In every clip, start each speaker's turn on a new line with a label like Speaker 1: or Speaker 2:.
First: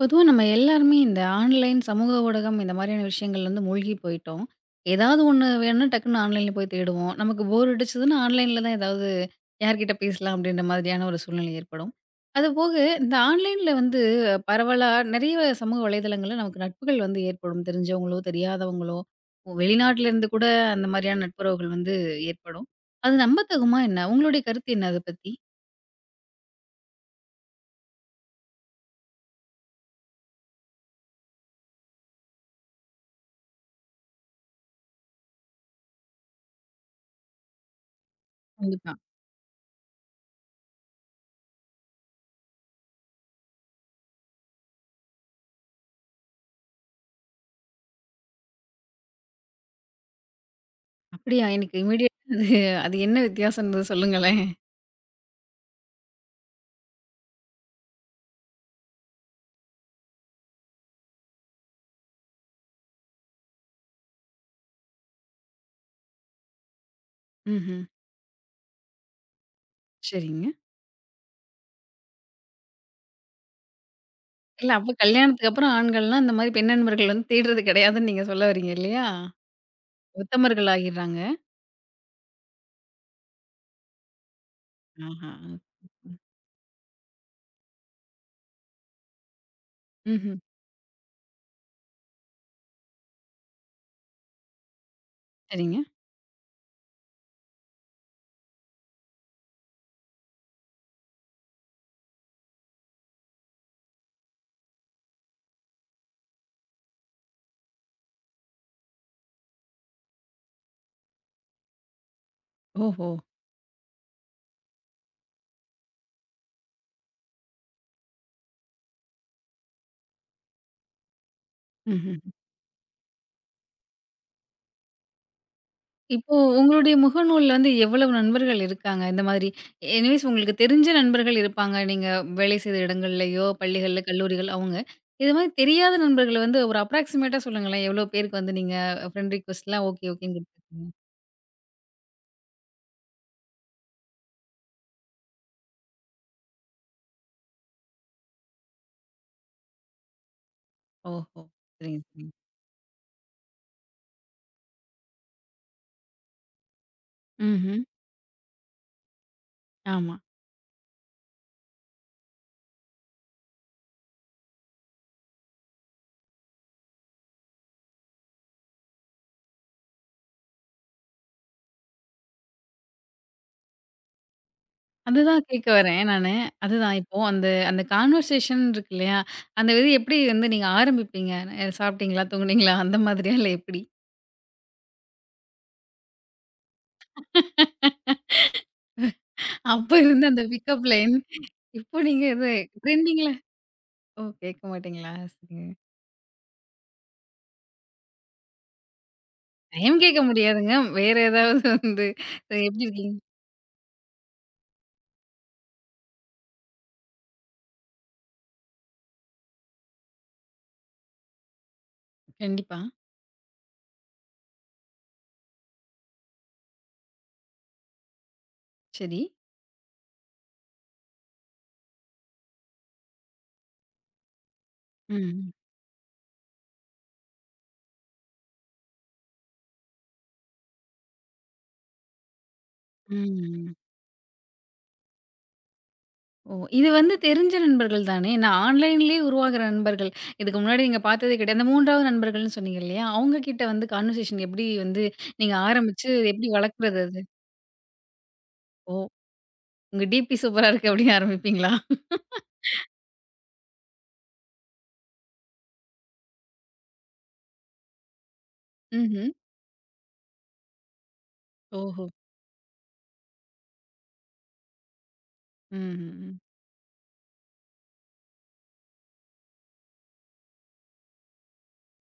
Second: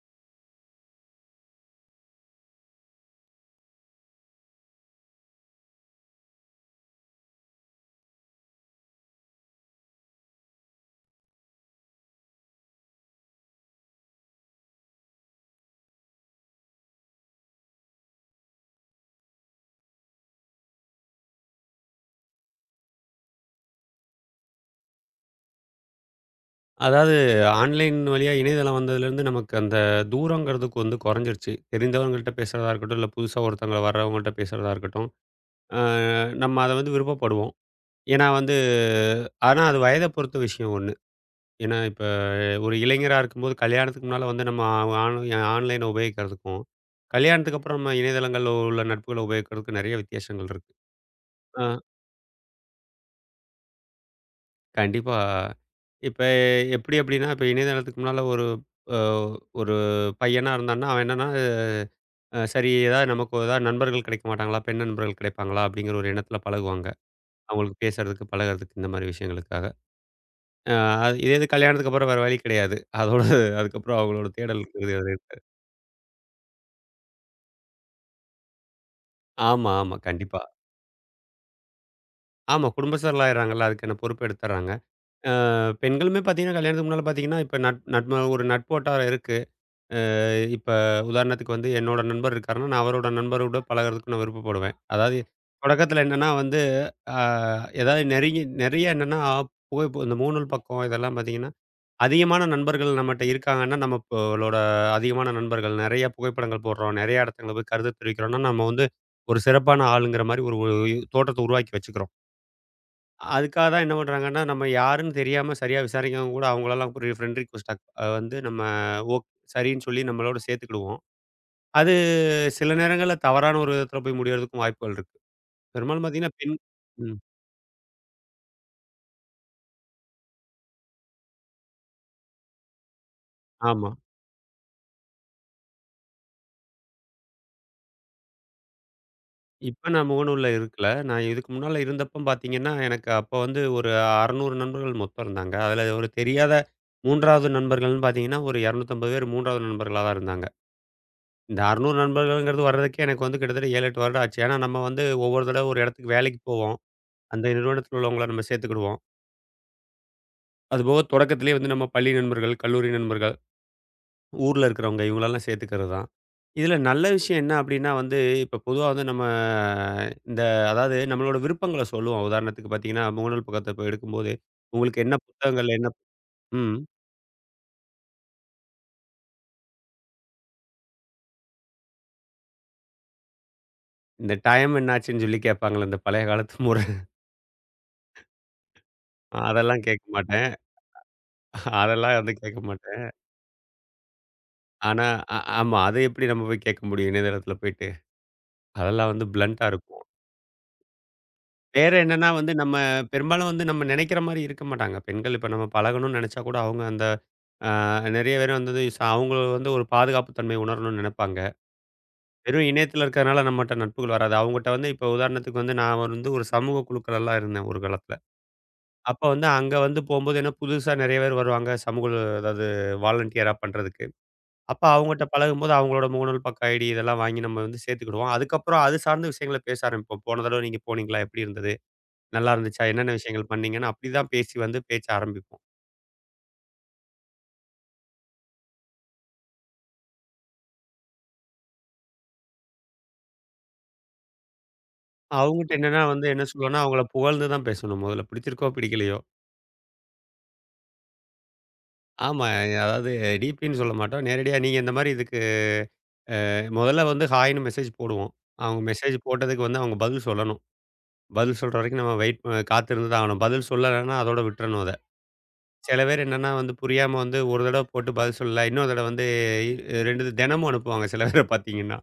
Speaker 1: பொதுவா நம்ம எல்லாருமே இந்த ஆன்லைன், சமூக ஊடகம் இந்த மாதிரியான விஷயங்கள்ல வந்து மூழ்கி போயிட்டோம். ஏதாவது ஒண்ணு வேணும்னா டக்குன்னு ஆன்லைன்ல போய் தேடுவோம். நமக்கு போர் அடிச்சதுன்னா ஆன்லைன்ல தான் ஏதாவது யார்கிட்ட பேசலாம் அப்படின்ற மாதிரியான ஒரு சூழ்நிலை ஏற்படும். அதுபோக இந்த ஆன்லைன்ல வந்து பரவலா நிறைய சமூக வலைதளங்கள்ல நமக்கு நட்புகள் வந்து ஏற்படும். தெரிஞ்சவங்களோ, தெரியாதவங்களோ, வெளிநாட்டுல இருந்து கூட அந்த மாதிரியான நட்புறவுகள் வந்து ஏற்படும். அது நம்பத்தகுமா என்ன? உங்களுடைய கருத்து என்ன அத பத்தி?
Speaker 2: அதாவது ஆன்லைன் வழியா இணையதளம் வந்ததுலேருந்து நமக்கு அந்த தூரங்கிறதுக்கு வந்து குறைஞ்சிருச்சு. தெரிந்தவங்கள்ட்ட பேசுறதா இருக்கட்டும், இல்ல புதுசா ஒருத்தவங்க வர்றவங்கள்ட்ட பேசுறதா இருக்கட்டும், அ நம்ம அத வந்து விருப்பப்படுவோம். ஏன்னா வந்து
Speaker 1: கண்டிப்பா.
Speaker 2: ஆனா அது வயத பொறுத்த விஷயம் ஒண்ணு. ஏன்னா இப்ப ஒரு இளைஞரா இருக்கும்போது கல்யாணத்துக்கு முன்னால வந்து நம்ம ஆன் ஆன்லைன உபயோகிக்கிறதுக்கும், கல்யாணத்துக்கு அப்புறம் நம்ம இணையதளங்கள்ல உள்ள நட்புகள உபயோகிக்கிறதுக்கும் நெறைய வித்தியாசங்கள் இருக்கு.
Speaker 1: அப்படியா?
Speaker 2: அ.
Speaker 1: எனக்கு இம்மீடியேட்டா அது அது என்ன வித்தியாசம்ன்றது சொல்லுங்களேன்.
Speaker 2: கண்டிப்பா. இப்ப எப்படி அப்படின்னா, இப்ப இணையதளத்துக்கு முன்னால ஒரு அ ஒரு பையனா இருந்தான்னா, அவன் என்னன்னா, அ சரி ஏதாவது நமக்கு ஏதாவது நண்பர்கள் கிடைக்க மாட்டாங்களா? பெண் நண்பர்கள் கிடைப்பாங்களா? அப்படிங்கிற ஒரு எண்ணத்தில பழகுவாங்க.
Speaker 1: ம்ஹ்ம்.
Speaker 2: அவங்களுக்கு பேசுறதுக்கு, பழகுறதுக்கு இந்த மாரி விஷயங்களுக்காக.
Speaker 1: சரிங்க.
Speaker 2: அ அது இதே இது கல்யாணத்துக்கு அப்புறம் வேற வழி கிடையாது. அதோட அதுக்கப்புறம் அவங்களோட தேடல்
Speaker 1: இல்ல
Speaker 2: இது
Speaker 1: அப்ப
Speaker 2: அது இருக்காது.
Speaker 1: கல்யாணத்துக்கு அப்புறம் ஆண்கள்லாம் இந்த மாரி பெண் நண்பர்கள் வந்து தேடுறது கிடையாதுன்னு நீங்க சொல்ல வரீங்க இல்லையா?
Speaker 2: ஆமா, ஆமா. கண்டிப்பா.
Speaker 1: உத்தமர்கள் ஆகிர்றாங்க.
Speaker 2: ஆமா. குடும்பஸ்தர்கள் ஆயிடுறாங்கல்ல. அதுக்கான பொறுப்ப எடுத்துர்றாங்க.
Speaker 1: ஆஹா.
Speaker 2: அ பெண்களுமே பார்த்தீங்கன்னா, கல்யாணத்துக்கு முன்னால பார்த்தீங்கன்னா, இப்ப நட்பு ஒரு நட்போட்டாரம் இருக்கு.
Speaker 1: ம்ஹ்ம்.
Speaker 2: இப்ப உதாரணத்துக்கு வந்து என்னோட நண்பர் இருக்காருன்னா, நான் அவரோட நண்பரோட பழகுறதுக்கு நான் விருப்பப்படுவேன். அதாவது
Speaker 1: சரிங்க.
Speaker 2: தொடக்கத்தில என்னன்னா வந்து, அ ஏதாவது நெருங்கி நெறைய என்னன்னா, போய் இப்போ இந்த முகநூல் பக்கம் இதெல்லாம் பார்த்தீங்கன்னா, அதிகமான நண்பர்கள் நம்மட்ட இருக்காங்கன்னா, நம்மளோட அதிகமான நண்பர்கள் நெறைய புகைப்படங்கள் போடுறோம், நெறைய இடத்துல போய் கருத்து தெரிவிக்கிறோம்னா, நம்ம வந்து ஒரு சிறப்பான ஆளுங்கிற மாரி ஒரு ஒரு தோற்றத்த உருவாக்கி வச்சுக்கிறோம்.
Speaker 1: ஓஹோ!
Speaker 2: அதுக்காக தான் என்ன பண்றாங்கன்னா, நம்ம யாருன்னு தெரியாம சரியா விசாரிக்காம கூட அவங்களலாம் ஒரு ஃப்ரெண்ட் ரிக்வெஸ்ட் வந்து நம்ம ஓக் சரின்னு சொல்லி நம்மளோட சேர்த்துக்கிடுவோம்.
Speaker 1: ம்ஹ்ம்.
Speaker 2: சில நேரங்கள்ல தவறான ஒரு விதத்துல போய் முடியறதுக்கும் வாய்ப்புகள் இருக்கு. பெரும்பாலும்
Speaker 1: இப்போ
Speaker 2: பார்த்தீங்கன்னா, பெண்
Speaker 1: உங்களுடைய
Speaker 2: ம்.
Speaker 1: முகநூல்ல வந்து எவ்வளவு நண்பர்கள் இருக்காங்க? இந்த மாதிரி எனிவேய்ஸ் உங்களுக்கு தெரிஞ்ச நண்பர்கள் இருப்பாங்க. நீங்க வேலை செய்த இடங்கள்லயோ,
Speaker 2: ஆமா.
Speaker 1: பள்ளிகள்ல, கல்லூரிகள் அவங்க. இது மாதிரி தெரியாத நண்பர்கள வந்து ஒரு அப்ராக்ஸிமேட்டா சொல்லுங்களேன். எவ்வளோ பேருக்கு வந்து நீங்க ஃப்ரெண்ட் ரிக்வெஸ்ட்லாம்
Speaker 2: இப்ப நான்
Speaker 1: ஓகே, ஓகேன்னு
Speaker 2: முகநூல்ல இருக்கல.
Speaker 1: குடுத்துருக்கீங்க?
Speaker 2: நான் இதுக்கு முன்னால இருந்தப்ப பார்த்தீங்கன்னா, எனக்கு அப்ப வந்து ஒரு 600 நண்பர்கள் மொத்தம் இருந்தாங்க. அதுல ஒரு தெரியாத 3வது நண்பர்கள்ன்னு பார்த்தீங்கன்னா, ஒரு 250 பேர் 3வது நண்பர்களா தான் இருந்தாங்க.
Speaker 1: ஓஹோ!
Speaker 2: இந்த 600
Speaker 1: சரிங்க, சரிங்க.
Speaker 2: நண்பர்கள்ங்கிறது வர்றதுக்கே எனக்கு வந்து கிட்டத்தட்ட 7, 8 வருடம் ஆச்சு. ஏன்னா நம்ம வந்து ஒவ்வொரு தடவ ஒரு இடத்துக்கு வேலைக்கு போவோம். அந்த
Speaker 1: ம்ஹ்ம்.
Speaker 2: நிறுவனத்துல உள்ளவங்கள நம்ம சேர்த்துக்கிடுவோம்.
Speaker 1: ஆமா.
Speaker 2: அதுபோக தொடக்கத்திலேயே வந்து நம்ம பள்ளி நண்பர்கள், கல்லூரி நண்பர்கள் ஊர்ல இருக்கிறவங்க இவங்களெல்லாம் சேர்த்துக்கிறது தான். இதில நல்ல விஷயம் என்ன அப்டின்னா வந்து, இப்ப பொதுவா வந்து நம்ம இந்த அதாவது நம்மளோட விருப்பங்கள சொல்லுவோம். உதாரணத்துக்கு பார்த்தீங்கன்னா, முகநூல் பக்கத்த இப்ப எடுக்கும்போது, உங்களுக்கு என்ன
Speaker 1: அதுதான் கேட்க
Speaker 2: புத்தகங்கள் என்ன
Speaker 1: வரேன் நானு.
Speaker 2: ம்.
Speaker 1: அதுதான் இப்போ அந்த அந்த கான்வர்சேஷன் இருக்கு இல்லையா? அந்த இது எப்படி வந்து நீங்க ஆரம்பிப்பீங்க? சாப்பிட்டீங்களா? தூங்குனீங்களா? அந்த மாதிரியா? இல்ல எப்படி?
Speaker 2: இந்த டைம் என்னாச்சுன்னு சொல்லி கேட்பாங்கள்ல, இந்த பழைய காலத்து முற அதெல்லாம்
Speaker 1: அப்ப
Speaker 2: கேட்க
Speaker 1: இருந்த அந்த
Speaker 2: மாட்டேன்.
Speaker 1: பிக்கப் லைன் இப்போ
Speaker 2: அதெல்லாம்
Speaker 1: நீங்க
Speaker 2: வந்து
Speaker 1: இது
Speaker 2: கேட்க மாட்டேன்.
Speaker 1: ட்ரெண்டிங்ல ஓ! கேட்க
Speaker 2: ஆனா
Speaker 1: மாட்டீங்களா? சரிங்க.
Speaker 2: ஆமா. அது எப்படி நம்ம போய் கேட்க முடியும் இணையதளத்தில போயிட்டு. அதெல்லாம் வந்து பிளன்ட்டா
Speaker 1: டைம்
Speaker 2: இருக்கும்.
Speaker 1: கேட்க முடியாதுங்க. வேற ஏதாவது
Speaker 2: வேற
Speaker 1: வந்து
Speaker 2: என்னன்னா வந்து நம்ம
Speaker 1: எப்படி இருக்கீங்க?
Speaker 2: பெரும்பாலும் வந்து நம்ம நெனைக்கிற மாரி இருக்க மாட்டாங்க. பெண்கள் இப்ப நம்ம பழகணும்னு நெனைச்சா கூட, அவங்க அந்த ஆ நெறைய பேர் வந்து அவுங்க வந்து ஒரு பாதுகாப்பு தன்மை உணரணும்னு நெனைப்பாங்க. வெறும்
Speaker 1: கண்டிப்பா.
Speaker 2: இணையத்தில இருக்கறனால நம்மட்ட நட்புகள் வராது. அவுங்கட்ட வந்து இப்போ உதாரணத்துக்கு வந்து நான் வந்து ஒரு சமூக குழுக்கள்லாம் இருந்தேன் ஒரு காலத்துல.
Speaker 1: சரி.
Speaker 2: அப்ப வந்து அங்க வந்து போம்போது ஏன்னா புதுசா நெறைய பேர் வருவாங்க. சமூக அதாவது வாலண்டியரா பண்றதுக்கு. அப்ப அவுங்கட்ட
Speaker 1: ம்.
Speaker 2: பழகும்போது அவுங்களோட முகநூல் பக்க ஐடி இதெல்லாம் வாங்கி நம்ம வந்து சேர்த்துக்கிடுவோம். அதுக்கப்புறம் அது சார்ந்த விஷயங்கள பேச ஆரம்பிப்போம். போன தடவ நீங்க போனீங்களா? எப்படி இருந்தது? நல்லா இருந்துச்சா? என்னென்ன விஷயங்கள்
Speaker 1: ம்.
Speaker 2: பண்ணீங்கன்னு அப்படி தான் பேசி வந்து பேச்ச ஆரம்பிப்போம்.
Speaker 1: ஓ! இது வந்து தெரிஞ்ச நண்பர்கள் தானே? நான் ஆன்லைன்லயே உருவாகுற நண்பர்கள். இதுக்கு முன்னாடி நீங்க பார்த்ததே கிடையாது. அந்த 3வது நண்பர்கள்ன்னு சொன்னீங்க இல்லையா? அவங்க கிட்ட வந்து கான்வர்சேஷன் எப்படி வந்து நீங்க
Speaker 2: அவுங்கட்ட என்னன்னா
Speaker 1: ஆரம்பிச்சு
Speaker 2: வந்து
Speaker 1: இது
Speaker 2: என்ன
Speaker 1: எப்படி
Speaker 2: சொல்லுவேன்னா,
Speaker 1: வளர்க்குறது
Speaker 2: அவுங்கள
Speaker 1: அது?
Speaker 2: புகழ்ந்து தான் பேசணும். முதல்ல பிடிச்சிருக்கோ!
Speaker 1: ஓ!
Speaker 2: பிடிக்கலையோ!
Speaker 1: உங்க டிபி சூப்பரா இருக்கு அப்படின்னு ஆரம்பிப்பீங்களா?
Speaker 2: ஆமா. அதாவது டிபின்னு சொல்ல மாட்டோம். நேரடியா நீங்க இந்த மாரி இதுக்கு முதல்ல வந்து ஹாய்ன்னு மெசேஜ் போடுவோம். அவங்க மெசேஜ்
Speaker 1: ம்ஹ்ம்.
Speaker 2: போட்டதுக்கு வந்து அவங்க பதில் சொல்லணும். பதில் சொல்ற வரைக்கும்
Speaker 1: ஓஹோ!
Speaker 2: நம்ம வெயிட் காத்திருந்து தான் ஆகணும். பதில் சொல்லலைன்னா அதோட விட்டுறணும் அத.
Speaker 1: ம்ஹ்ம்.
Speaker 2: சில பேர்
Speaker 1: ம்.
Speaker 2: என்னன்னா வந்து புரியாம வந்து ஒரு தடவ போட்டு பதில் சொல்லல. இன்னொரு தடவ வந்து இ 2 தினமும் அனுப்புவாங்க சில பேர பார்த்தீங்கன்னா.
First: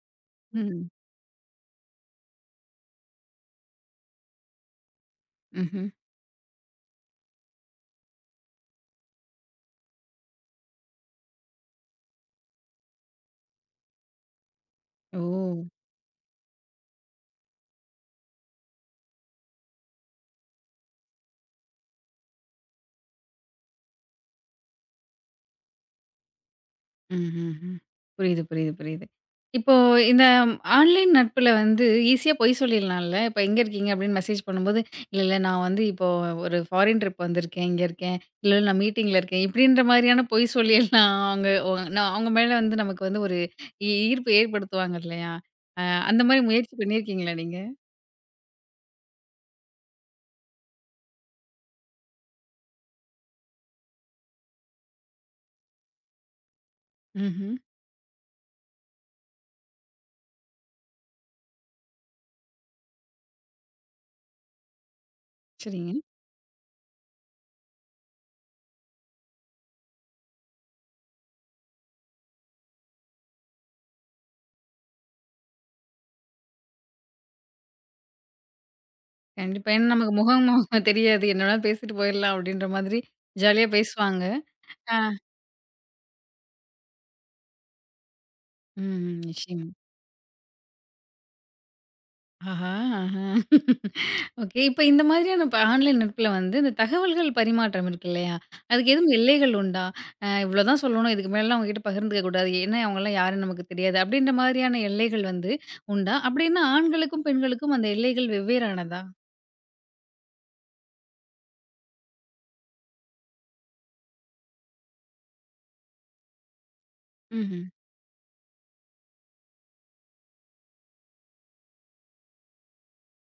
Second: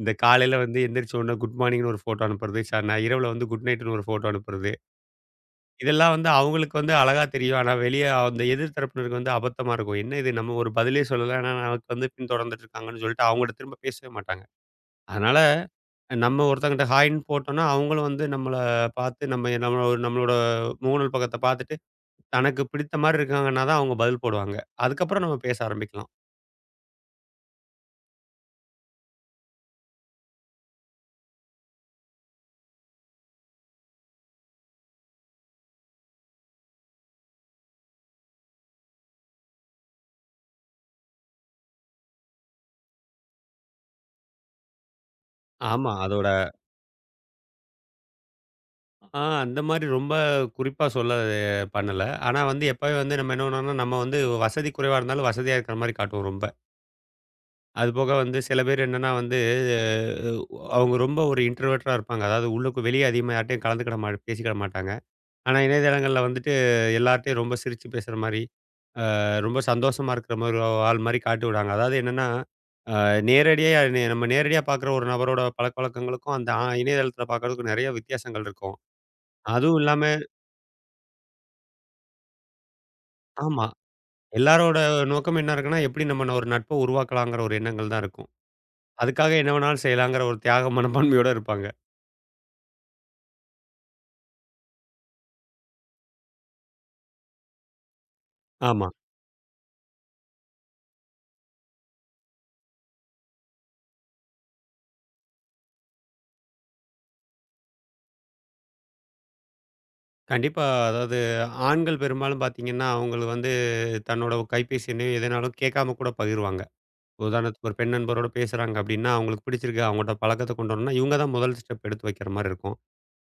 Speaker 2: இந்த காலையில வந்து
Speaker 1: ம்.
Speaker 2: எந்திரிச்ச உடனே குட் மார்னிங்ன்னு ஒரு ஃபோட்டோ அனுப்புறது. ச ந இரவுல வந்து குட் நைட்ன்னு ஒரு ஃபோட்டோ அனுப்புறது.
Speaker 1: ம்ஹ்ம்.
Speaker 2: இதெல்லாம் வந்து அவங்களுக்கு வந்து அழகா தெரியும். ஆனா, வெளிய அந்த எதிர் தரப்பினருக்கு வந்து அபத்தமா இருக்கும். என்ன இது நம்ம ஒரு பதிலே சொல்லல. ஆனா, நமக்கு வந்து பின்தொடர்ந்துட்டு இருக்காங்கன்னு சொல்லிட்டு அவங்கட்ட திரும்ப பேசவே மாட்டாங்க.
Speaker 1: ஓ!
Speaker 2: அதனால நம்ம ஒருத்தங்கட்ட ஹாய்ன்னு போட்டோம்னா, அவங்களும் வந்து நம்மள பார்த்து நம்ம நம்ம நம்மளோட முகநூல் பக்கத்த பார்த்துட்டு, தனக்கு பிடித்த மாரி இருக்காங்கன்னா தான் அவங்க பதில் போடுவாங்க. அதுக்கப்புறம் நம்ம பேச ஆரம்பிக்கலாம்.
Speaker 1: ம்ஹ்ஹ்ம். புரியுது, புரியுது, புரியுது. இப்போ இந்த ஆன்லைன் நட்புல வந்து ஈஸியா பொய் சொல்லிடலாம்ல. இப்ப எங்க இருக்கீங்க அப்படின்னு மெசேஜ் பண்ணும்போது, இல்ல, இல்ல நான் வந்து இப்போ ஒரு ஃபாரின் ட்ரிப் வந்திருக்கேன், இங்க இருக்கேன். இல்ல, இல்ல நான் மீட்டிங்ல இருக்கேன். இப்படின்ற மாரியான பொய் சொல்லியெல்லாம் அவங்க நான் அவங்க மேல வந்து நமக்கு வந்து ஒரு ஈர்ப்பு ஏற்படுத்துவாங்க இல்லையா? அ
Speaker 2: ஆமா.
Speaker 1: அந்த
Speaker 2: அதோட
Speaker 1: மாரி முயற்சி பண்ணியிருக்கீங்களா நீங்க?
Speaker 2: அந்த மாரி ரொம்ப குறிப்பா சொல்ல பண்ணல. ஆனா வந்து எப்பவே வந்து நம்ம என்ன பண்ணுவோம்னா, நம்ம வந்து வசதி குறைவா இருந்தாலும் வசதியா இருக்கிற மாரி காட்டுவோம் ரொம்ப.
Speaker 1: ம்ஹ்ம்.
Speaker 2: அது போக வந்து சில பேர் என்னன்னா வந்து, அஹ், அவங்க ரொம்ப ஒரு இன்ட்ரோவெர்ட்டா இருப்பாங்க. அதாவது உள்ளுக்கு வெளிய அதிகமா யார்ட்டயும் கலந்துக்கிட பேசிக்கிட மாட்டாங்க. ஆனா
Speaker 1: சரிங்க.
Speaker 2: இணையதளங்கள்ல வந்துட்டு எல்லார்ட்டயும் ரொம்ப சிரிச்சு பேசுற மாரி, ரொம்ப சந்தோஷமா இருக்கிற மாரி ஒரு ஆள் மாரி காட்டி விடுவாங்க. அதாவது என்னன்னா, அ நேரடியா நம்ம நேரடியா பார்க்குற ஒரு நபரோட பழக்கவழக்கங்களுக்கும், அந்த இணையதளத்தில பார்க்கறதுக்கும் நெறைய வித்தியாசங்கள் இருக்கும்.
Speaker 1: கண்டிப்பா.
Speaker 2: அதுவும்
Speaker 1: ஏன்னா
Speaker 2: இல்லாம
Speaker 1: நமக்கு முகம் முகம் தெரியாது. என்ன வேணாலும் பேசிட்டு போயிடலாம் அப்படின்ற மாதிரி
Speaker 2: ஆமா.
Speaker 1: ஜாலியா பேசுவாங்க.
Speaker 2: எல்லாரோட
Speaker 1: ஆ.
Speaker 2: நோக்கம் என்ன இருக்குன்னா, எப்படி நம்ம ஒரு நட்ப உருவாக்கலாங்கிற ஒரு எண்ணங்கள் தான் இருக்கும்.
Speaker 1: ம்.
Speaker 2: அதுக்காக என்ன
Speaker 1: நிச்சயமா.
Speaker 2: வேணாலும் செய்யலாங்கிற ஒரு தியாக மனப்பான்மையோட இருப்பாங்க.
Speaker 1: ஆஹா! ஆஹா! ஓகே. இப்ப இந்த மாதிரியான இப்ப ஆன்லைன் நட்புல வந்து இந்த தகவல்கள் பரிமாற்றம் இருக்கு இல்லையா?
Speaker 2: ஆமா.
Speaker 1: அதுக்கு எதுவும் எல்லைகள் உண்டா? இவ்ளோ தான் சொல்லணும். இதுக்கு மேலலாம் அவங்ககிட்ட பகிர்ந்துக்க கூடாது. ஏன்னா அவங்கலாம் யாருன்னு நமக்கு தெரியாது. அப்படின்ற மாதிரியான எல்லைகள் வந்து உண்டா? அப்படின்னா ஆண்களுக்கும், பெண்களுக்கும் அந்த எல்லைகள் வெவ்வேறானதா?
Speaker 2: கண்டிப்பா. அதாவது ஆண்கள் பெரும்பாலும் பார்த்தீங்கன்னா, அவங்களுக்கு வந்து தன்னோட கைபேசி எண்ணையோ, எதனாலும் கேட்காம கூட பகிர்வாங்க.
Speaker 1: ம்ஹ்ம்.
Speaker 2: உதாரணத்துக்கு ஒரு பெண் நண்பரோட பேசுறாங்க அப்டின்னா, அவங்களுக்கு பிடிச்சிருக்கு அவங்கள்ட்ட பழக்கத்த கொண்டு வரணும்னா, இவங்க தான் முதல் ஸ்டெப் எடுத்து வைக்கிற மாரி இருக்கும்.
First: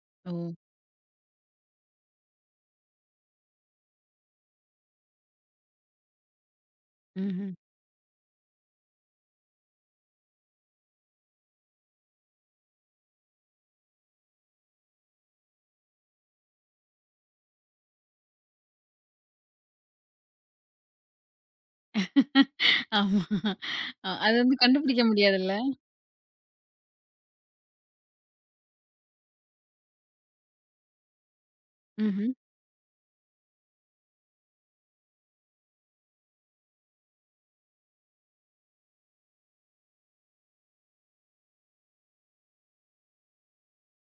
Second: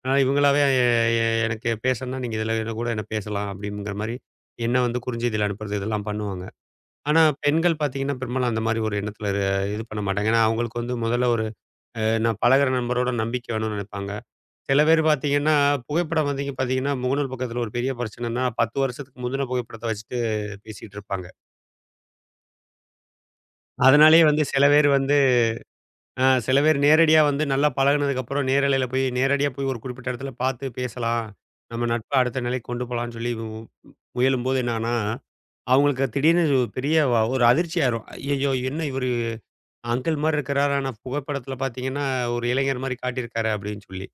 Speaker 2: ஆனா
Speaker 1: ஓ!
Speaker 2: இவங்களாவே எ எ எனக்கு பேசணும்னா நீங்க இதில என்ன கூட என்ன பேசலாம் அப்டிங்கிற மாரி, எண்ண வந்து குறுஞ்செய்தியில அனுப்புறது இதெல்லாம் பண்ணுவாங்க. ஆனா
Speaker 1: ம்ஹ்ம்.
Speaker 2: பெண்கள் பார்த்தீங்கன்னா, பெரும்பாலும் அந்த மாரி ஒரு எண்ணத்தில இது பண்ண மாட்டாங்க. ஏன்னா அவங்களுக்கு வந்து முதல்ல ஒரு நான் பழகுற நண்பரோட நம்பிக்கை வேணும்னு நெனைப்பாங்க. சில பேர் பார்த்தீங்கன்னா, புகைப்படம் வந்தீங்க பார்த்தீங்கன்னா, முகநூல் பக்கத்தில ஒரு பெரிய பிரச்சனைன்னா, 10 வருஷத்துக்கு முந்தின புகைப்படத்த வச்சுட்டு பேசிட்டு இருப்பாங்க.
Speaker 1: ஆமா.
Speaker 2: அதனாலேயே
Speaker 1: அது
Speaker 2: வந்து
Speaker 1: வந்து
Speaker 2: சில பேர்
Speaker 1: கண்டுபிடிக்க
Speaker 2: வந்து
Speaker 1: முடியாதுல்ல?
Speaker 2: சில பேர் நேரடியா வந்து நல்லா பழகுனதுக்கப்புறம் நேரலையில போய் நேரடியா போய் ஒரு குறிப்பிட்ட இடத்துல பார்த்து பேசலாம். நம்ம நட்ப
Speaker 1: ம்ஹ்ம்.
Speaker 2: அடுத்த நிலைக்கு கொண்டு போலான்னு சொல்லி முயலும்போது என்னான்னா, அவங்களுக்கு திடீர்னு ஒரு பெரிய ஒரு அதிர்ச்சி ஆயிரும். "ஐய்யய்யோ! என்ன இவரு அங்கிள் மாரி இருக்கிறாரு. ஆனா புகைப்படத்தில பார்த்தீங்கன்னா, ஒரு இளைஞர் மாரி காட்டியிருக்காரே!" அப்படின்னு சொல்லி.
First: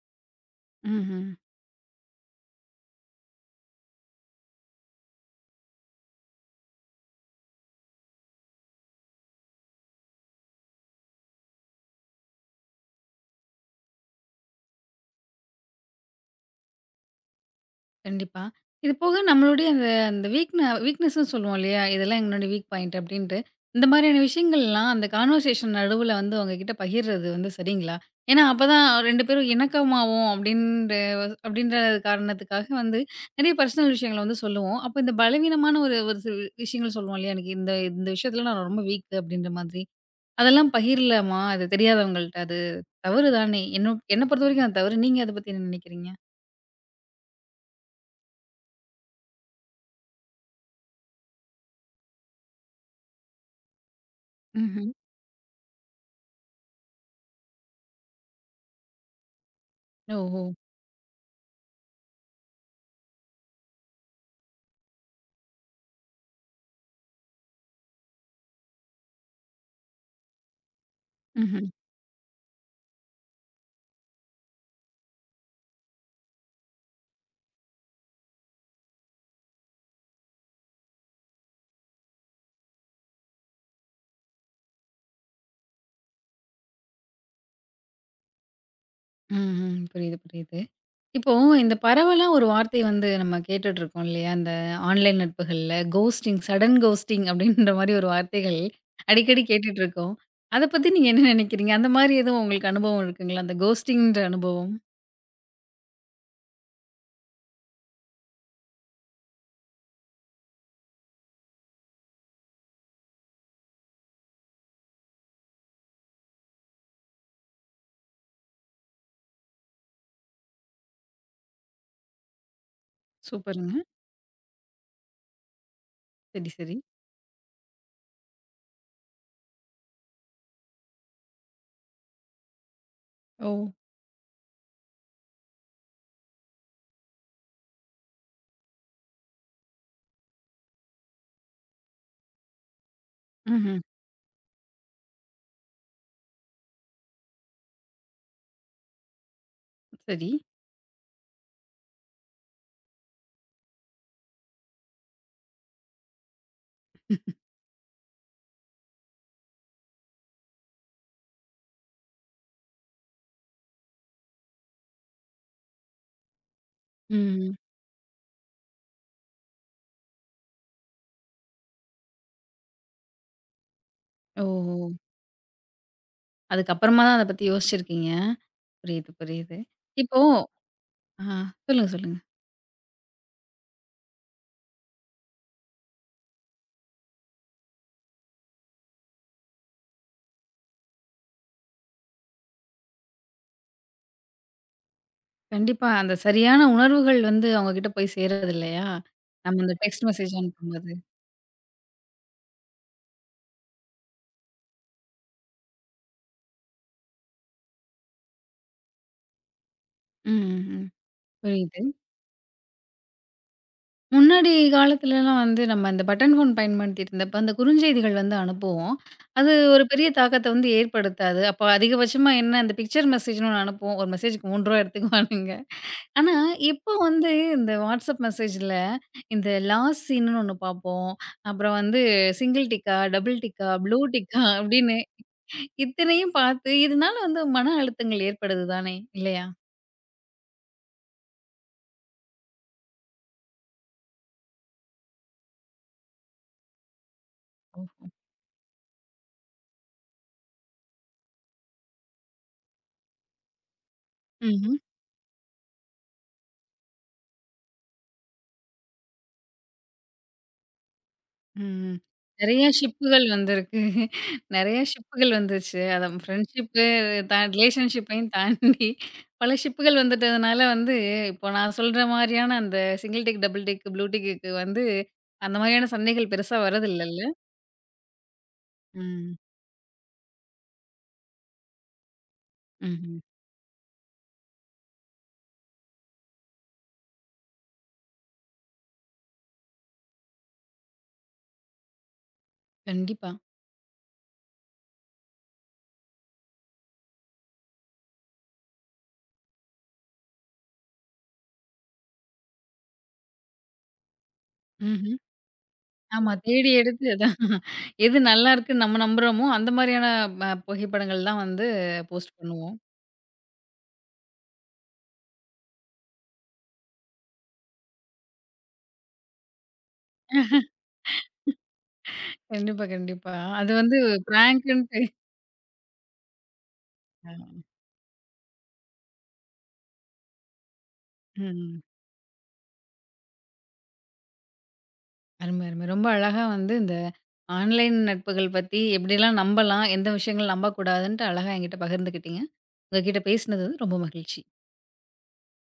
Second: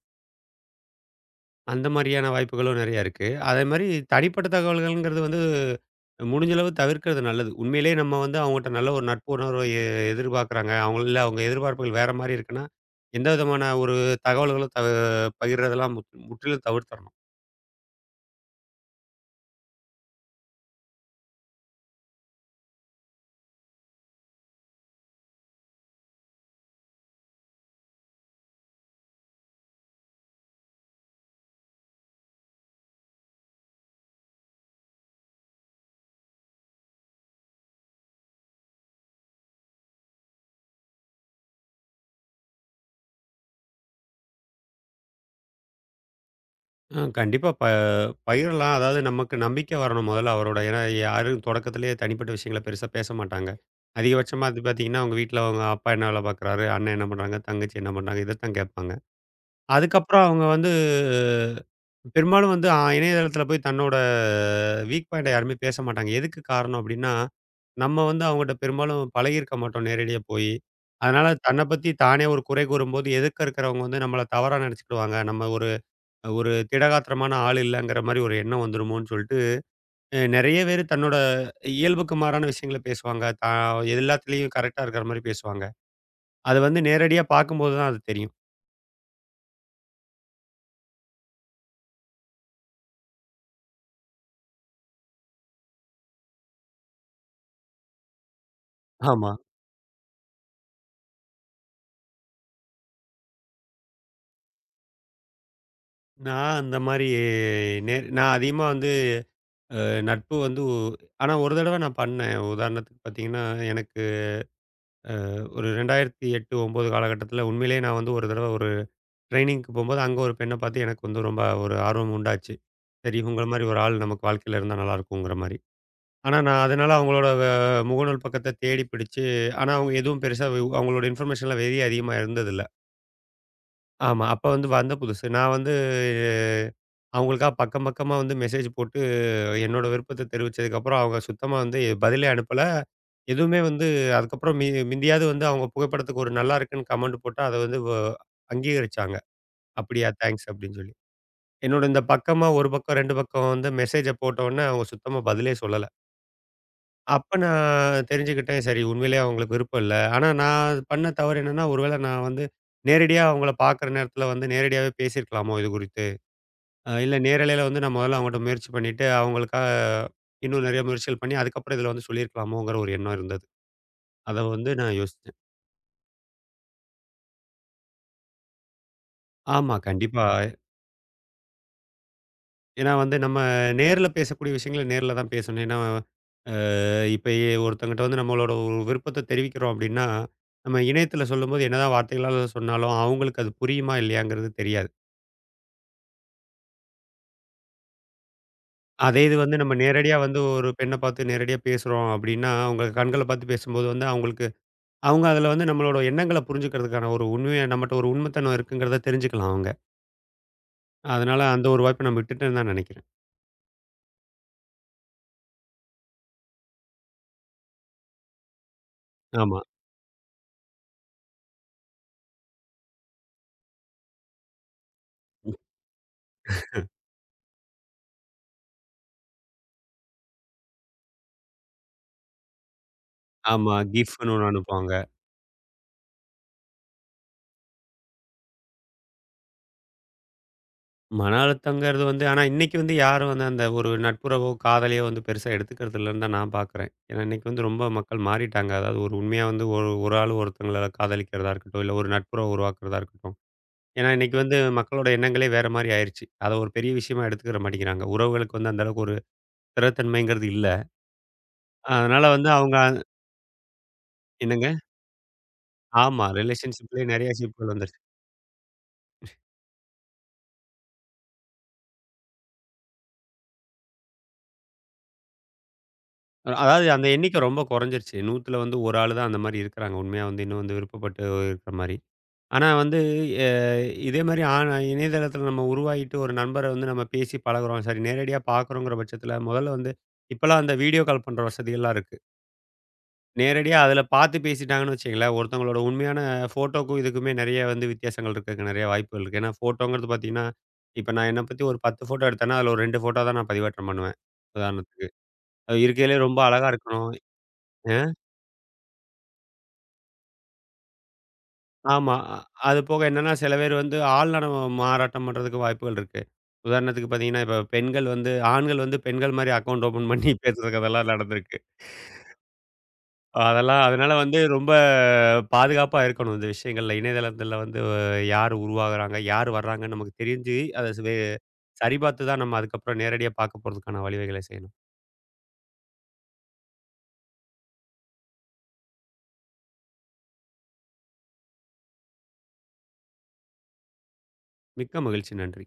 Speaker 1: ம்ஹ்ம்.
Speaker 2: அந்த மாரியான வாய்ப்புகளும் நெறையா இருக்கு. அதேமாரி தனிப்பட்ட தகவல்கள்ங்கிறது வந்து முடிஞ்ச அளவு தவிர்க்கிறது நல்லது. உண்மையிலேயே நம்ம வந்து அவங்கட்ட நல்ல ஒரு நட்பு உணர்வ எதிர்பார்க்குறாங்க. அவங்க இல்ல அவங்க எதிர்பார்ப்புகள் வேற மாரி இருக்குன்னா, எந்த விதமான ஒரு தகவல்களும் பகிர்றதெல்லாம் முற்றிலும் தவிர்த்தரணும்.
Speaker 1: கண்டிப்பா. இது போக நம்மளுடைய அந்த அந்த வீக்னஸ்ன்னு சொல்லுவோம் இல்லையா? இதெல்லாம் எங்களுடைய வீக் பாயிண்ட் அப்டின்ட்டு. இந்த மாதிரியான விஷயங்கள்லாம் அந்த கான்வர்சேஷன் நடுவுல வந்து உங்ககிட்ட பகிர்றது வந்து சரிங்களா? ஏன்னா, அப்பதான் 2 பேரும் இணக்கமாவோம் அப்டின்ற அப்டின்ற காரணத்துக்காக வந்து நெறைய பர்சனல் விஷயங்கள வந்து சொல்லுவோம். அப்ப இந்த பலவீனமான ஒரு ஒரு சில விஷயங்கள் சொல்லுவோம் இல்லையா? எனக்கு இந்த இந்த விஷயத்துல நான் ரொம்ப வீக் அப்டின்ற மாதிரி. அதெல்லாம் பகிரலாமா? அது தெரியாதவங்கள்ட்ட. அது தவறு தானே? என்ன என்ன பொறுத்தவரைக்கும் அது தவறு. நீங்க அத பத்தி என்ன நெனைக்கிறீங்க?
Speaker 2: கண்டிப்பா பகிரலாம். அதாவது நமக்கு நம்பிக்கை வரணும் முதல்ல அவரோட. ஏன்னா யாரும் தொடக்கத்திலேயே தனிப்பட்ட விஷயங்கள பெருசா பேச மாட்டாங்க. அதிகபட்சமா வந்து
Speaker 1: ம்ஹ்ம்.
Speaker 2: பார்த்தீங்கன்னா, அவங்க வீட்ல அவங்க அப்பா என்ன வேலை பார்க்குறாரு? அண்ணன் என்ன பண்றாங்க? தங்கச்சி என்ன பண்றாங்க? இத தான் கேட்பாங்க. அதுக்கப்புறம் அவங்க
Speaker 1: ஓஹோ!
Speaker 2: வந்து பெரும்பாலும் வந்து இணையதளத்தில போய் தன்னோட வீக் பாயிண்ட்ட யாருமே பேச மாட்டாங்க. எதுக்கு காரணம் அப்டின்னா, நம்ம வந்து அவங்கட்ட பெரும்பாலும் பழகியிருக்க மாட்டோம் நேரடியா போயி. அதனால தன்ன
Speaker 1: ம்ஹ்ம்.
Speaker 2: பத்தி தானே ஒரு குறை கூறும்போது, எதுக்க இருக்கிறவங்க வந்து நம்மள தவறா நெனச்சுக்கிடுவாங்க. நம்ம ஒரு ஒரு திடகாத்திரமான ஆள் இல்லங்கிற மாரி ஒரு எண்ணம் வந்துருமோன்னு சொல்ட்டு, நெறைய பேரு தன்னோட இயல்புக்கு மாறான விஷயங்கள பேசுவாங்க. எல்லாத்துலயும் கரெக்ட்டா இருக்கிற மாரி பேசுவாங்க. அது வந்து நேரடியா பார்க்கும்போது தான் அது தெரியும்.
Speaker 1: ம்ஹ்ம். புரியுது, புரியுது. இப்போ இந்த பரவலா ஒரு வார்த்தை வந்து நம்ம கேட்டுட்டு இருக்கோம் இல்லையா? அந்த ஆன்லைன் நட்புகள்ல கோஸ்டிங், சடன் கோஸ்டிங் அப்படின்ற மாரி ஒரு வார்த்தைகள்
Speaker 2: ஆமா.
Speaker 1: அடிக்கடி கேட்டுட்டு இருக்கோம். அத பத்தி நீங்க என்ன நினைக்கிறீங்க? அந்த மாரி எதுவும் உங்களுக்கு அனுபவம் இருக்குங்களா? அந்த கோஸ்டிங்ன்ற அனுபவம்?
Speaker 2: நான் அந்த மாரி நான் அதிகமா வந்து அ நட்பு வந்து ஆனா ஒரு தடவ நான் பண்ணேன். உதாரணத்துக்கு பார்த்தீங்கன்னா, எனக்கு ஒரு 2008, 9 காலகட்டத்தில உண்மையிலேயே நான் வந்து ஒரு தடவ ஒரு ட்ரெய்னிங்க்கு போம்போது, அங்க ஒரு பெண்ண பார்த்து எனக்கு வந்து ரொம்ப ஒரு ஆர்வம் உண்டாச்சு. சரி இவங்கள மாரி
Speaker 1: சூப்பருங்க.
Speaker 2: ஒரு ஆள் நமக்கு வாழ்க்கையில இருந்தா நல்லாயிருக்குங்கிற மாரி. ஆனா
Speaker 1: சரி,
Speaker 2: நான்
Speaker 1: சரி.
Speaker 2: அதனால அவங்களோட முகநூல் பக்கத்த தேடி பிடிச்சு ஆனா அவங்க எதுவும் பெருசா அவங்களோட இன்ஃபர்மேஷன்லாம் வெளிய அதிகமா இருந்ததில்ல.
Speaker 1: ஓ!
Speaker 2: ஆமா. அப்ப வந்து வந்த புதுசு. நான் வந்து அஹ், அவங்களுக்கா பக்கம் பக்கமா வந்து மெசேஜ் போட்டு என்னோட விருப்பத்த தெரிவிச்சதுக்கப்புறம் அவங்க சுத்தமா வந்து பதிலே அனுப்பல. எதுவுமே
Speaker 1: ம்ஹ்ம்.
Speaker 2: வந்து அதுக்கப்புறம் மிந்தியாவது வந்து அவங்க புகைப்படத்துக்கு ஒரு நல்லா இருக்குன்னு கமெண்ட் போட்டா, அத வந்து அங்கீகரிச்சாங்க. "அப்படியா!
Speaker 1: சரி.
Speaker 2: தேங்க்ஸ்" அப்படின்னு சொல்லி. என்னோட இந்த பக்கமா ஒரு பக்கம் 2 பக்கம் வந்து மெசேஜ போட்டவுடனே அவங்க சுத்தமா பதிலே சொல்லல. அப்ப நான் தெரிஞ்சுக்கிட்டேன், சரி உண்மையிலேயே அவங்களுக்கு விருப்பம் இல்ல. ஆனா நான் பண்ண தவறு என்னன்னா, ஒருவேள நான் வந்து நேரடியா அவங்கள பார்க்குற நேரத்தில வந்து நேரடியாவே பேசியிருக்கலாமோ இது குறித்து? இல்ல
Speaker 1: ம்.
Speaker 2: நேரலையில வந்து நான் முதல்ல அவங்கட்ட முயற்சி பண்ணிட்டு, அவங்களுக்காக இன்னும் நெறைய முயற்சிகள் பண்ணி, அதுக்கப்புறம் இதில வந்து சொல்லியிருக்கலாமோங்கிற ஒரு எண்ணம் இருந்தது. அத வந்து
Speaker 1: ஓஹோ!
Speaker 2: நான் யோசிச்சேன்.
Speaker 1: அதுக்கப்புறமா தான் அத பத்தி யோசிச்சிருக்கீங்க. புரியுது, புரியுது.
Speaker 2: ஆமா,
Speaker 1: இப்போ
Speaker 2: கண்டிப்பா.
Speaker 1: ஆ சொல்லுங்க, சொல்லுங்க.
Speaker 2: ஏன்னா வந்து நம்ம நேர்ல பேசக்கூடிய விஷயங்கள நேர்ல தான் பேசணும். ஏன்னா, அ இப்ப ஒருத்தங்கிட்ட வந்து நம்மளோட ஒரு விருப்பத்த தெரிவிக்கிறோம் அப்டின்னா, நம்ம இணையத்தில சொல்லும்போது என்னதான் வார்த்தைகளால சொன்னாலும், அவங்களுக்கு அது புரியுமா இல்லையாங்கிறது தெரியாது.
Speaker 1: கண்டிப்பா. அந்த சரியான உணர்வுகள் வந்து அவங்க கிட்ட போய் சேர்றது இல்லையா?
Speaker 2: அதே இது வந்து
Speaker 1: நம்ம
Speaker 2: நம்ம
Speaker 1: இந்த டெக்ஸ்ட்
Speaker 2: நேரடியா
Speaker 1: மெசேஜ்
Speaker 2: வந்து ஒரு
Speaker 1: அனுப்பும்போது.
Speaker 2: பெண்ண பார்த்து நேரடியா பேசுறோம் அப்டின்னா, அவங்க கண்கள பார்த்து பேசும்போது வந்து அவங்களுக்கு அவங்க அதில வந்து நம்மளோட எண்ணங்கள புரிஞ்சுக்கிறதுக்கான ஒரு உண்மைய நம்மட்ட ஒரு உண்மைத்தனம் இருக்குங்கிறத தெரிஞ்சுக்கலாம் அவங்க.
Speaker 1: ம், ம். ம்.
Speaker 2: அதனால அந்த
Speaker 1: புரியுது.
Speaker 2: ஒரு வாய்ப்ப நான் விட்டுட்டேன்னு தான் நினைக்கிறேன்.
Speaker 1: முன்னாடி காலத்துலலாம் வந்து நம்ம அந்த பட்டன் ஃபோன் பயன்படுத்திட்டு இருந்தப்ப, அந்த குறுஞ்செய்திகள் வந்து அனுப்புவோம். அது
Speaker 2: ஆமா,
Speaker 1: ஒரு பெரிய தாக்கத்த வந்து ஏற்படுத்தாது. அப்ப அதிகபட்சமா என்ன அந்த பிக்சர் மெசேஜ்ன்னு ஒண்ணு அனுப்புவோம். ஒரு மெசேஜ்க்கு ரூ. 3 எடுத்துக்குவானுங்க. ஆனா, இப்போ வந்து இந்த வாட்ஸ்அப் மெசேஜ்ல இந்த லாஸ்ட் சீனுன்னு ஒண்ணு பார்ப்போம். அப்புறம் வந்து சிங்கிள் டிக்கா, டபுள் டிக்கா,
Speaker 2: ஆமா.
Speaker 1: ப்ளூ
Speaker 2: கிஃப்ன்னு
Speaker 1: டிக்கா
Speaker 2: ஒண்ணு அனுப்புவாங்க.
Speaker 1: அப்படின்னு இத்தனையும் பார்த்து இதனால வந்து மன அழுத்தங்கள் ஏற்படுது தானே இல்லையா?
Speaker 2: மன அழுத்தங்கிறது வந்து ஆனா இன்னைக்கு வந்து யாரும் வந்து அந்த ஒரு நட்புறவோ, காதலையோ வந்து பெருசா எடுத்துக்கிறது இல்லன்னு தான் நான் பார்க்குறேன். ஏன்னா இன்னைக்கு வந்து ரொம்ப
Speaker 1: ஓஹோ!
Speaker 2: மக்கள் மாறிட்டாங்க. அதாவது ஒரு உண்மையா வந்து ஒரு ஒரு ஆள் ஒருத்தங்கள காதலிக்கிறதா இருக்கட்டும், இல்ல ஒரு நட்புறவு உருவாக்குறதா இருக்கட்டும். ஏன்னா இன்னைக்கு வந்து
Speaker 1: ம்ஹ்ம்.
Speaker 2: மக்களோட எண்ணங்களே வேற மாரி ஆயிருச்சு. அத ஒரு பெரிய விஷயமா எடுத்துக்கிற மாட்டேங்கிறாங்க. உறவுகளுக்கு வந்து அந்த அளவுக்கு ஒரு ஸ்திரத்தன்மைங்கிறது இல்ல.
Speaker 1: ம்.
Speaker 2: அதனால வந்து
Speaker 1: நெறைய
Speaker 2: அவங்க
Speaker 1: ஷிப்புகள் வந்திருக்கு.
Speaker 2: என்னங்க?
Speaker 1: நெறைய ஷிப்புகள் வந்துருச்சு. அத
Speaker 2: ஆமா.
Speaker 1: ஃப்ரெண்ட்ஷிப்பு
Speaker 2: ரிலேஷன்ஷிப்லயே நெறைய ஷிப்கள் வந்துருச்சு.
Speaker 1: ரிலேஷன்ஷிப்பையும் தாண்டி பல ஷிப்புகள் வந்துட்டதுனால வந்து, இப்போ நான் சொல்ற மாரியான அந்த single tick, double tick, blue டேக்குக்கு வந்து அந்த மாரியான சண்டைகள் பெருசா
Speaker 2: அதாவது அந்த
Speaker 1: வரதில்லல்ல?
Speaker 2: எண்ணிக்கை ரொம்ப குறைஞ்சிருச்சு. 100ல வந்து ஒரு ஆளு தான்
Speaker 1: ம்.
Speaker 2: அந்த மாரி இருக்கிறாங்க. உண்மையா வந்து இன்னும் வந்து விருப்பப்பட்டு இருக்கிற மாரி. ஆனா வந்து
Speaker 1: ம்ஹ்ம்.
Speaker 2: எ இதே மாரி ஆனா இணையதளத்தில நம்ம உருவாகிட்டு ஒரு நண்பர வந்து நம்ம பேசி பழகுறோம். சரி நேரடியா பார்க்குறோங்கிற பட்சத்தில முதல்ல வந்து இப்பலாம் அந்த வீடியோ கால் பண்ற வசதிகள்லாம் இருக்கு.
Speaker 1: கண்டிப்பா.
Speaker 2: நேரடியா அதுல பார்த்து பேசிட்டாங்கன்னு வச்சுக்கங்களேன், ஒருத்தவங்களோட உண்மையான ஃபோட்டோக்கும் இதுக்குமே நெறைய வந்து வித்தியாசங்கள் இருக்கிறதுக்கு நெறைய வாய்ப்புகள் இருக்கு. ஏன்னா ஃபோட்டோங்கிறது பார்த்தீங்கன்னா, இப்ப நான் என்ன பத்தி ஒரு 10 ஃபோட்டோ எடுத்தேன்னா, அதுல ஒரு 2 ஃபோட்டோ தான் நான் பதிவேற்றம் பண்ணுவேன். உதாரணத்துக்கு.
Speaker 1: ம்ஹ்ம்.
Speaker 2: அது இருக்கையிலேயே
Speaker 1: ஆமா.
Speaker 2: ரொம்ப அழகா
Speaker 1: தேடி எடுத்து
Speaker 2: இருக்கணும்.
Speaker 1: அதான்
Speaker 2: அ
Speaker 1: எது நல்லாருக்குன்னு நம்ம நம்புறோமோ, அந்த மாரியான புகைப்படங்கள் தான் வந்து
Speaker 2: ஆமா.
Speaker 1: போஸ்ட் பண்ணுவோம்.
Speaker 2: அது போக என்னன்னா, சில பேர் வந்து ஆள்நடம் மாறாட்டம் பண்றதுக்கு வாய்ப்புகள் இருக்கு. உதாரணத்துக்கு பார்த்தீங்கன்னா, இப்ப பெண்கள் வந்து ஆண்கள் வந்து பெண்கள் மாரி அக்கவுண்ட் ஓப்பன் பண்ணி பேசுறதுக்கு அதெல்லாம் நடந்திருக்கு.
Speaker 1: கண்டிப்பா, கண்டிப்பா. அது
Speaker 2: அதெல்லாம்
Speaker 1: வந்து
Speaker 2: அதனால வந்து ரொம்ப
Speaker 1: பிராங்க்குன்ட்டு.
Speaker 2: பாதுகாப்பா இருக்கணும் இந்த விஷயங்கள்ல. இணையதளத்துல
Speaker 1: அ.
Speaker 2: வந்து யார் உருவாகுறாங்க, யார் வர்றாங்கன்னு நமக்கு தெரிஞ்சு, அத ஸ் வே
Speaker 1: ம்.
Speaker 2: சரிபார்த்து தான் நம்ம அதுக்கப்புறம் நேரடியா பார்க்க போறதுக்கான வழிவகைகளை செய்யணும்.
Speaker 1: அருமை, அருமை. ரொம்ப அழகா வந்து இந்த ஆன்லைன் நட்புகள் பத்தி எப்படிலாம் நம்பலாம், எந்த விஷயங்கள் நம்பக்கூடாதுன்ட்டு அழகா என்கிட்ட பகிர்ந்துக்கிட்டீங்க. உங்ககிட்ட பேசினது வந்து ரொம்ப மகிழ்ச்சி.
Speaker 2: மிக்க மகிழ்ச்சி. நன்றி.